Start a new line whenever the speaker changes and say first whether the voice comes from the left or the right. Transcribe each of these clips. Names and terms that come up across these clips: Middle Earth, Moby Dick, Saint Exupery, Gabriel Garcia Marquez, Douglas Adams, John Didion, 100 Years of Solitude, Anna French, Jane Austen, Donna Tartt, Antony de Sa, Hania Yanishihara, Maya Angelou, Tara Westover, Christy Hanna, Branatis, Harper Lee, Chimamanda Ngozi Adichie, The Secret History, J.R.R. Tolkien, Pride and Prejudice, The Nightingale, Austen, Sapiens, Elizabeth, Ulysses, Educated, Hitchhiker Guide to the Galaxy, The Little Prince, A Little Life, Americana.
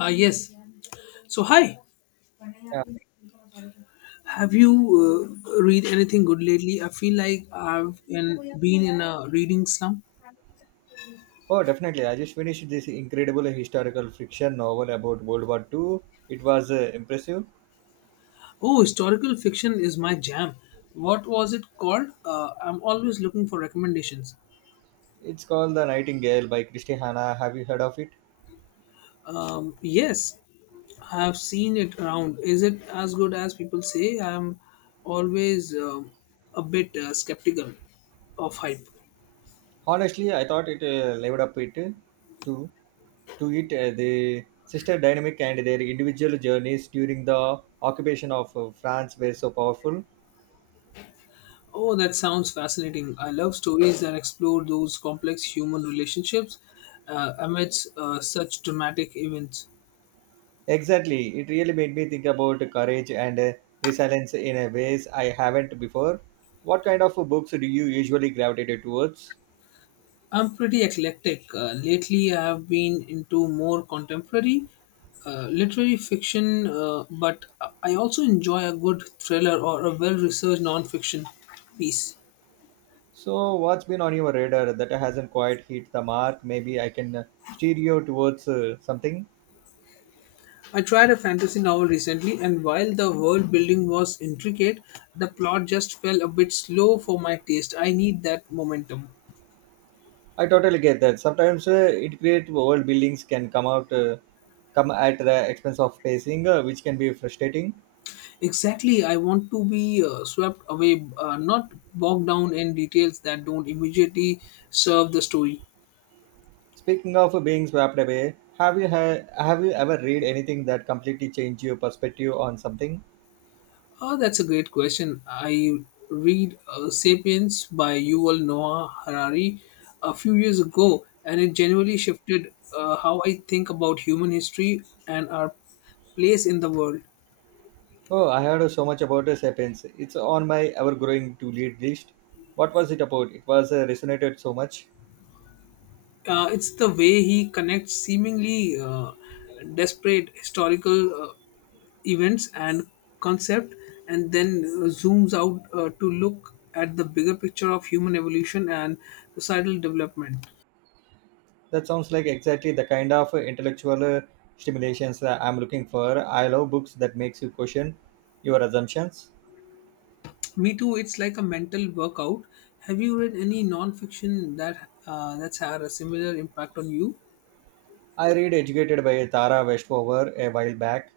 left: Ah, yes. So, hi.
right: Yeah.
left: Have you read anything good lately? I feel like been in a reading slump.
right: Oh, definitely. I just finished this incredible historical fiction novel about World War Two. It was impressive.
left: Oh, historical fiction is my jam. What was it called? I'm always looking for recommendations.
right: It's called The Nightingale by Christy Hanna. Have you heard of it?
left: Yes, I have seen it around. Is it as good as people say? I'm always a bit skeptical of hype.
right: Honestly, I thought it lived up it to to it the sister dynamic and their individual journeys during the occupation of France were so powerful.
left: Oh, that sounds fascinating. I love stories that explore those complex human relationships amidst such dramatic events.
right: Exactly. It really made me think about courage and resilience in a ways I haven't before. What kind of books do you usually gravitate towards?
left: I'm pretty eclectic. Lately, I have been into more contemporary literary fiction, but I also enjoy a good thriller or a well researched non fiction piece.
right: So, what's been on your radar that hasn't quite hit the mark? Maybe I can steer you towards something.
left: I tried a fantasy novel recently, and while the world building was intricate, the plot just fell a bit slow for my taste. I need that momentum.
right: I totally get that. Sometimes integrate world buildings can come out come at the expense of pacing, which can be frustrating.
left: Exactly, I want to be swept away, not bogged down in details that don't immediately serve the story.
right: Speaking of being swept away, have you ever read anything that completely changed your perspective on something?
left: Oh, that's a great question. I read *Sapiens* by Yuval Noah Harari a few years ago, and it genuinely shifted how I think about human history and our place in the world.
right: Oh, I heard so much about *Sapiens*. It's on my ever-growing to-read list. What was it about? It was resonated so much.
left: It's the way he connects seemingly desperate historical events and concept and then zooms out to look at the bigger picture of human evolution and societal development.
right: That sounds like exactly the kind of intellectual stimulations that I'm looking for. I love books that makes you question your assumptions.
left: Me too, it's like a mental workout. Have you read any non-fiction that that's had a similar impact on you?
right: I read Educated by Tara Westover a while back,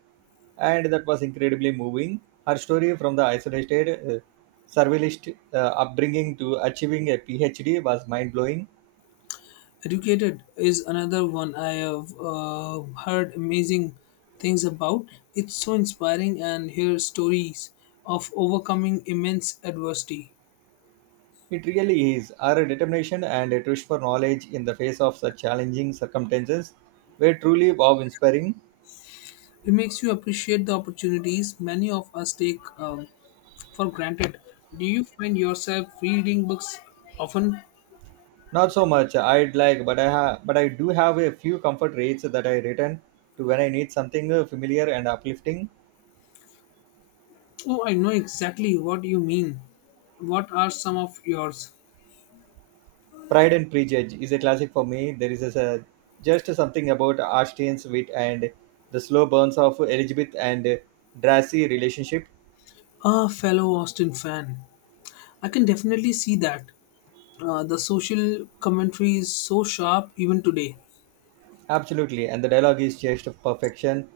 right: and that was incredibly moving. Her story from the isolated survivalist upbringing to achieving a PhD was mind-blowing.
left: Educated is another one I have heard amazing things about. It's so inspiring and hear stories of overcoming immense adversity.
right: It really is. Her determination and a thirst for knowledge in the face of such challenging circumstances were truly wow-inspiring.
left: It makes you appreciate the opportunities many of us take for granted. Do you find yourself reading books often?
right: Not so much. I'd like, but I have, but I do have a few comfort reads that I return to when I need something familiar and uplifting.
left: Oh, I know exactly what you mean. What are some of yours?
right: Pride and Prejudice is a classic for me. There is a- Just something about Austen's wit and the slow burns of Elizabeth and Darcy relationship.
left: Ah, fellow Austin fan. I can definitely see that. The social commentary is so sharp even today.
right: Absolutely, and the dialogue is just perfection.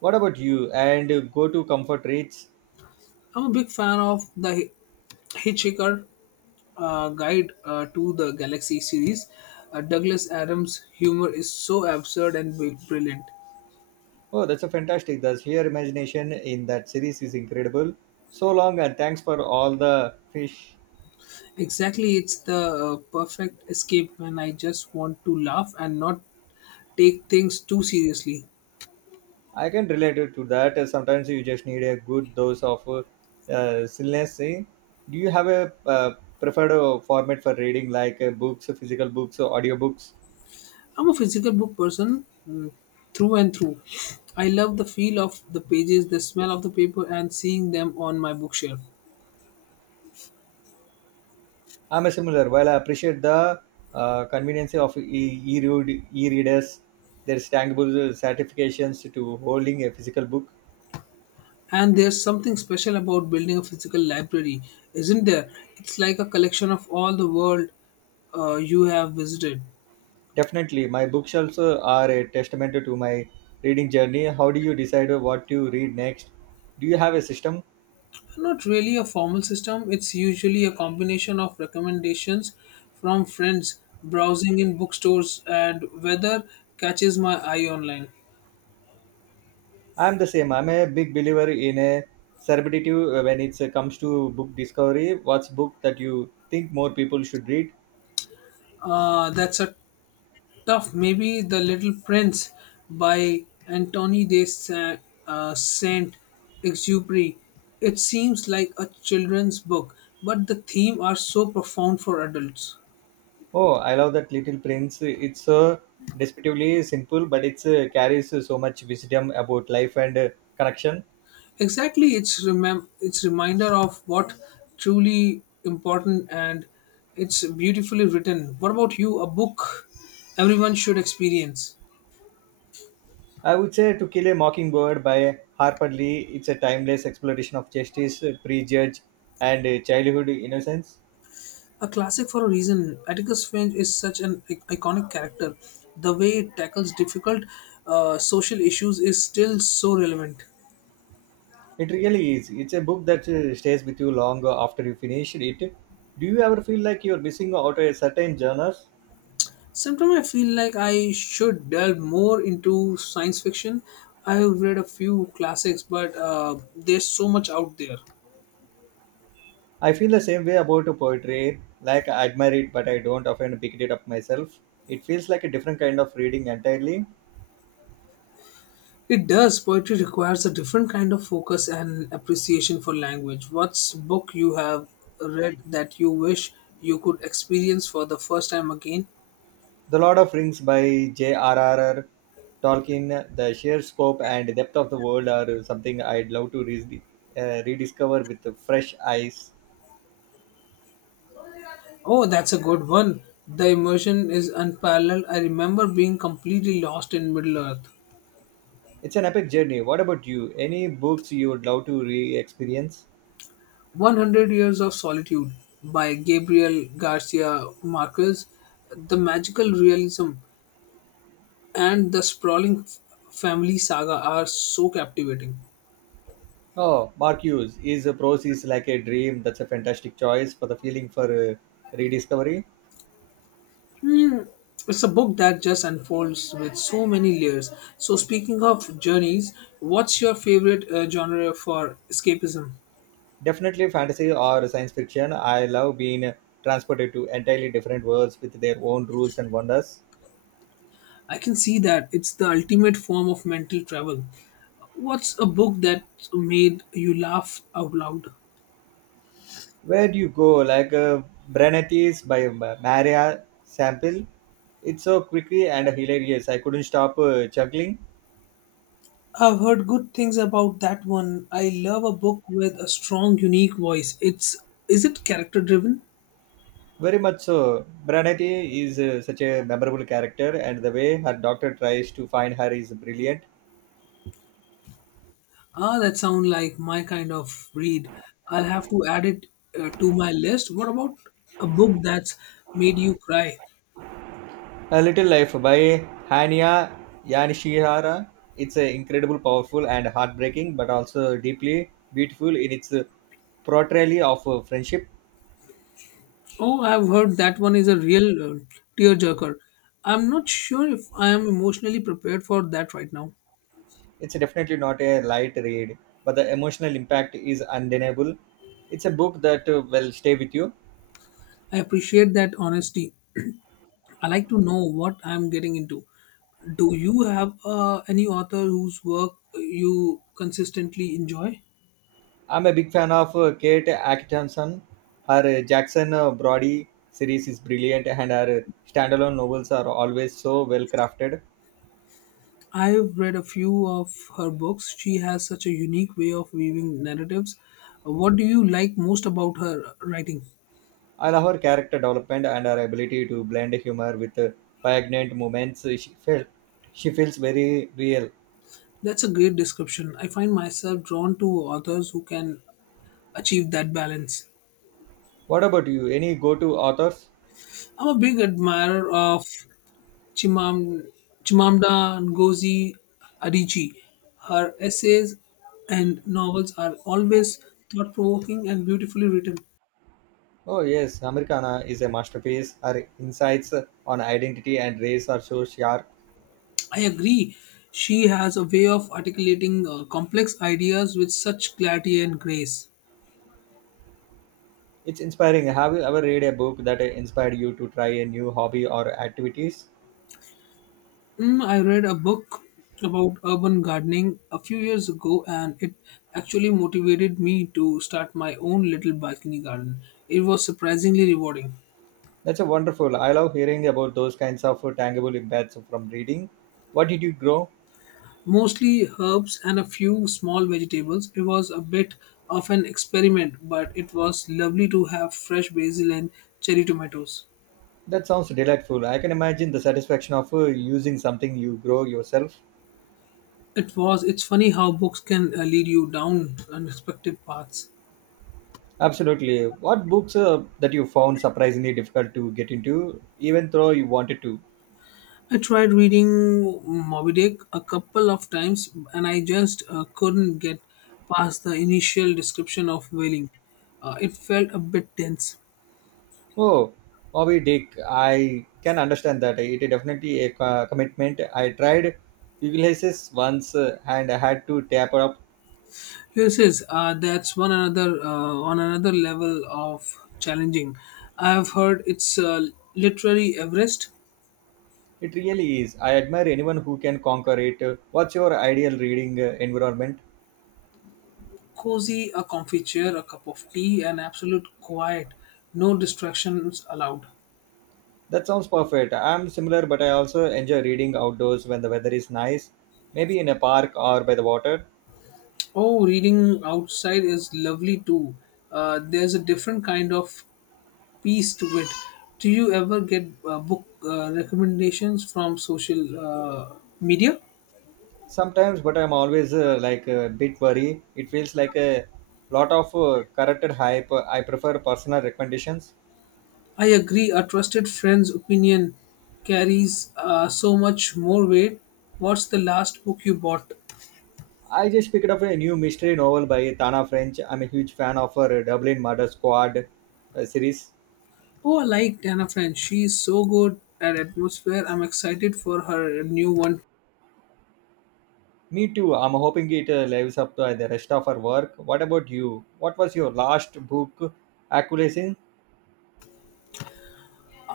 right: What about you? And Go to comfort reads.
left: I'm a big fan of the Hitchhiker Guide to the Galaxy series. Douglas Adams' humor is so absurd and brilliant.
right: Oh, that's a fantastic. The sheer imagination in that series is incredible. So long, and thanks for all the fish.
left: Exactly, it's the perfect escape when I just want to laugh and not take things too seriously.
right: I can relate it to that. Sometimes you just need a good dose of silliness. Eh? Do you have a preferred format for reading, like books, physical books, or audiobooks?
left: I'm a physical book person, mm, through and through. I love the feel of the pages, the smell of the paper, and seeing them on my bookshelf.
right: I'm a similar. While I appreciate the convenience of e-readers, there's tangible certifications to holding a physical book.
left: And there's something special about building a physical library, isn't there? It's like a collection of all the world you have visited.
right: Definitely, my bookshelves are a testament to my reading journey. How do you decide what to read next? Do you have a system?
left: Not really a formal system, it's usually a combination of recommendations from friends, browsing in bookstores, and weather catches my eye online.
right: I'm the same. I'm a big believer in a serendipity when it comes to book discovery. What's book that you think more people should read?
left: That's a tough, maybe The Little Prince by Saint Exupery. It seems like a children's book, but the theme are so profound for adults.
right: Oh, I love that Little Prince. It's so descriptively simple, but it carries so much wisdom about life and connection.
left: Exactly, it's reminder of what truly important, and it's beautifully written. What about you? A book everyone should experience.
right: I would say To Kill a Mockingbird by Harper Lee. It's a timeless exploration of justice, prejudge, and childhood innocence.
left: A classic for a reason. Atticus Finch is such an iconic character. The way it tackles difficult social issues is still so relevant.
right: It really is. It's a book that stays with you long after you finish it. Do you ever feel like you're missing out a certain genres?
left: Sometimes I feel like I should delve more into science fiction. I have read a few classics, but there's so much out there.
right: I feel the same way about poetry. Like I admire it, but I don't often pick it up myself. It feels like a different kind of reading entirely.
left: It does. Poetry requires a different kind of focus and appreciation for language. What's book you have read that you wish you could experience for the first time again?
right: The Lord of Rings by J.R.R. Tolkien, the sheer scope and depth of the world are something I'd love to rediscover with fresh eyes.
left: Oh, that's a good one. The immersion is unparalleled. I remember being completely lost in Middle Earth.
right: It's an epic journey. What about you? Any books you would love to re experience?
left: 100 Years of Solitude by Gabriel Garcia Marquez. The magical realism and the sprawling family saga are so captivating.
right: Oh, Mark Hughes is prose is like a dream. That's a fantastic choice for the feeling for rediscovery.
left: Hmm, it's a book that just unfolds with so many layers. So, speaking of journeys, what's your favorite genre for escapism?
right: Definitely fantasy or science fiction. I love being transported to entirely different worlds with their own rules and wonders.
left: I can see that. It's the ultimate form of mental travel. What's a book that made you laugh out loud?
right: Where do you go? Like Branatis by Maria Sample. It's so quickly and hilarious. I couldn't stop chuckling.
left: I've heard good things about that one. I love a book with a strong, unique voice. It's, is it character driven?
right: Very much so. Branati is such a memorable character, and the way her doctor tries to find her is brilliant.
left: Ah, that sounds like my kind of read. I'll have to add it to my list. What about a book that's made you cry?
right: A Little Life by Hania Yanishihara. It's a incredible, powerful, and heartbreaking, but also deeply beautiful in its portrayal of friendship.
left: Oh, I've heard that one is a real tearjerker. I'm not sure if I am emotionally prepared for that right now.
right: It's definitely not a light read, but the emotional impact is undeniable. It's a book that will stay with you.
left: I appreciate that honesty. I like to know what I'm getting into. Do you have any author whose work you consistently enjoy?
right: I'm a big fan of Kate Atkinson. Her Jackson Brody series is brilliant, and her standalone novels are always so well crafted.
left: I've read a few of her books. She has such a unique way of weaving narratives. What do you like most about her writing?
right: I love her character development and her ability to blend humor with poignant moments. She feels very real.
left: That's a great description. I find myself drawn to authors who can achieve that balance.
right: What about you? Any go-to authors?
left: I'm a big admirer of Chimam, Chimamanda Ngozi Adichie. Her essays and novels are always thought provoking and beautifully written.
right: Oh yes, Americana is a masterpiece. Her insights on identity and race are so sharp.
left: I agree. She has a way of articulating complex ideas with such clarity and grace.
right: It's inspiring. Have you ever read a book that inspired you to try a new hobby or activities?
left: Mm, I read a book about urban gardening a few years ago and it actually motivated me to start my own little balcony garden. It was surprisingly rewarding.
right: That's a wonderful. I love hearing about those kinds of tangible impacts from reading. What did you grow?
left: Mostly herbs and a few small vegetables. It was a bit of an experiment, but it was lovely to have fresh basil and cherry tomatoes.
right: That sounds delightful. I can imagine the satisfaction of using something you grow yourself.
left: It's funny how books can lead you down unexpected paths.
right: Absolutely. What books that you found surprisingly difficult to get into, even though you wanted to?
left: I tried reading Moby Dick a couple of times and I just couldn't get past the initial description of whaling. It felt a bit dense.
right: Oh, Moby Dick. I can understand that. It is definitely a commitment. I tried Ulysses once and I had to taper up.
left: Yes, yes, that's one another on another level of challenging. I have heard it's literally Everest.
right: It really is. I admire anyone who can conquer it. What's your ideal reading environment?
left: Cozy, a comfy chair, a cup of tea, and absolute quiet, no distractions allowed.
right: That sounds perfect. I'm similar, but I also enjoy reading outdoors when the weather is nice, maybe in a park or by the water.
left: Oh, reading outside is lovely too. There's a different kind of peace to it. Do you ever get book recommendations from social media?
right: Sometimes, but I'm always like a bit worried. It feels like a lot of corrected hype. I prefer personal recommendations.
left: I agree, a trusted friend's opinion carries so much more weight. What's the last book you bought?
right: I just picked up a new mystery novel by Tana French. I'm a huge fan of her Dublin Murder Squad series.
left: Oh, I liked Anna French. She's so good at atmosphere. I'm excited for her new one.
right: Me too. I'm hoping it lives up to the rest of her work. What about you? What was your last book acquisition?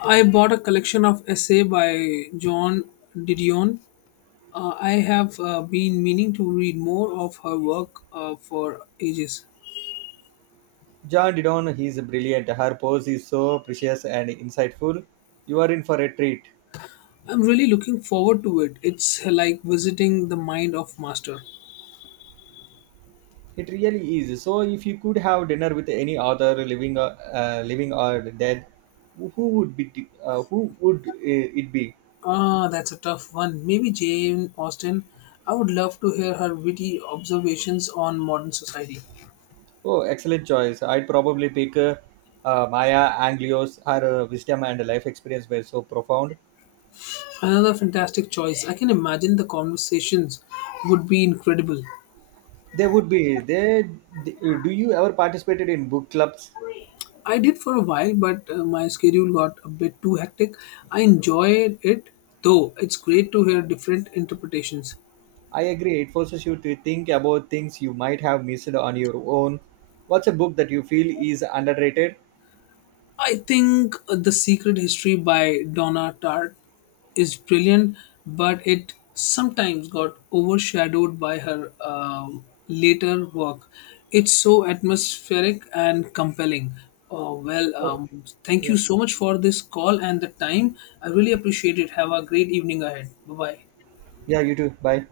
left: I bought a collection of essay by John Didion. I have been meaning to read more of her work for ages.
right: John Didon, he's brilliant. Her pose is so precious and insightful. You are in for a treat.
left: I'm really looking forward to it. It's like visiting the mind of master.
right: It really is. So, if you could have dinner with any author, living or dead, who would be? Who would it be?
left: Ah, that's a tough one. Maybe Jane Austen. I would love to hear her witty observations on modern society.
right: Oh, excellent choice. I'd probably pick Maya Angelou. Her wisdom and life experience were so profound.
left: Another fantastic choice. I can imagine the conversations would be incredible.
right: They would be. They. Do you ever participated in book clubs?
left: I did for a while, but my schedule got a bit too hectic. I enjoyed it though. It's great to hear different interpretations.
right: I agree. It forces you to think about things you might have missed on your own. What's a book that you feel is underrated?
left: I think The Secret History by Donna Tartt is brilliant, but it sometimes got overshadowed by her later work. It's so atmospheric and compelling. Oh, well,
right: Oh,
left: thank
right: yeah.
left: you so much for this call and the time. I really appreciate it. Have a great evening ahead. Bye bye.
right: Yeah, you too. Bye.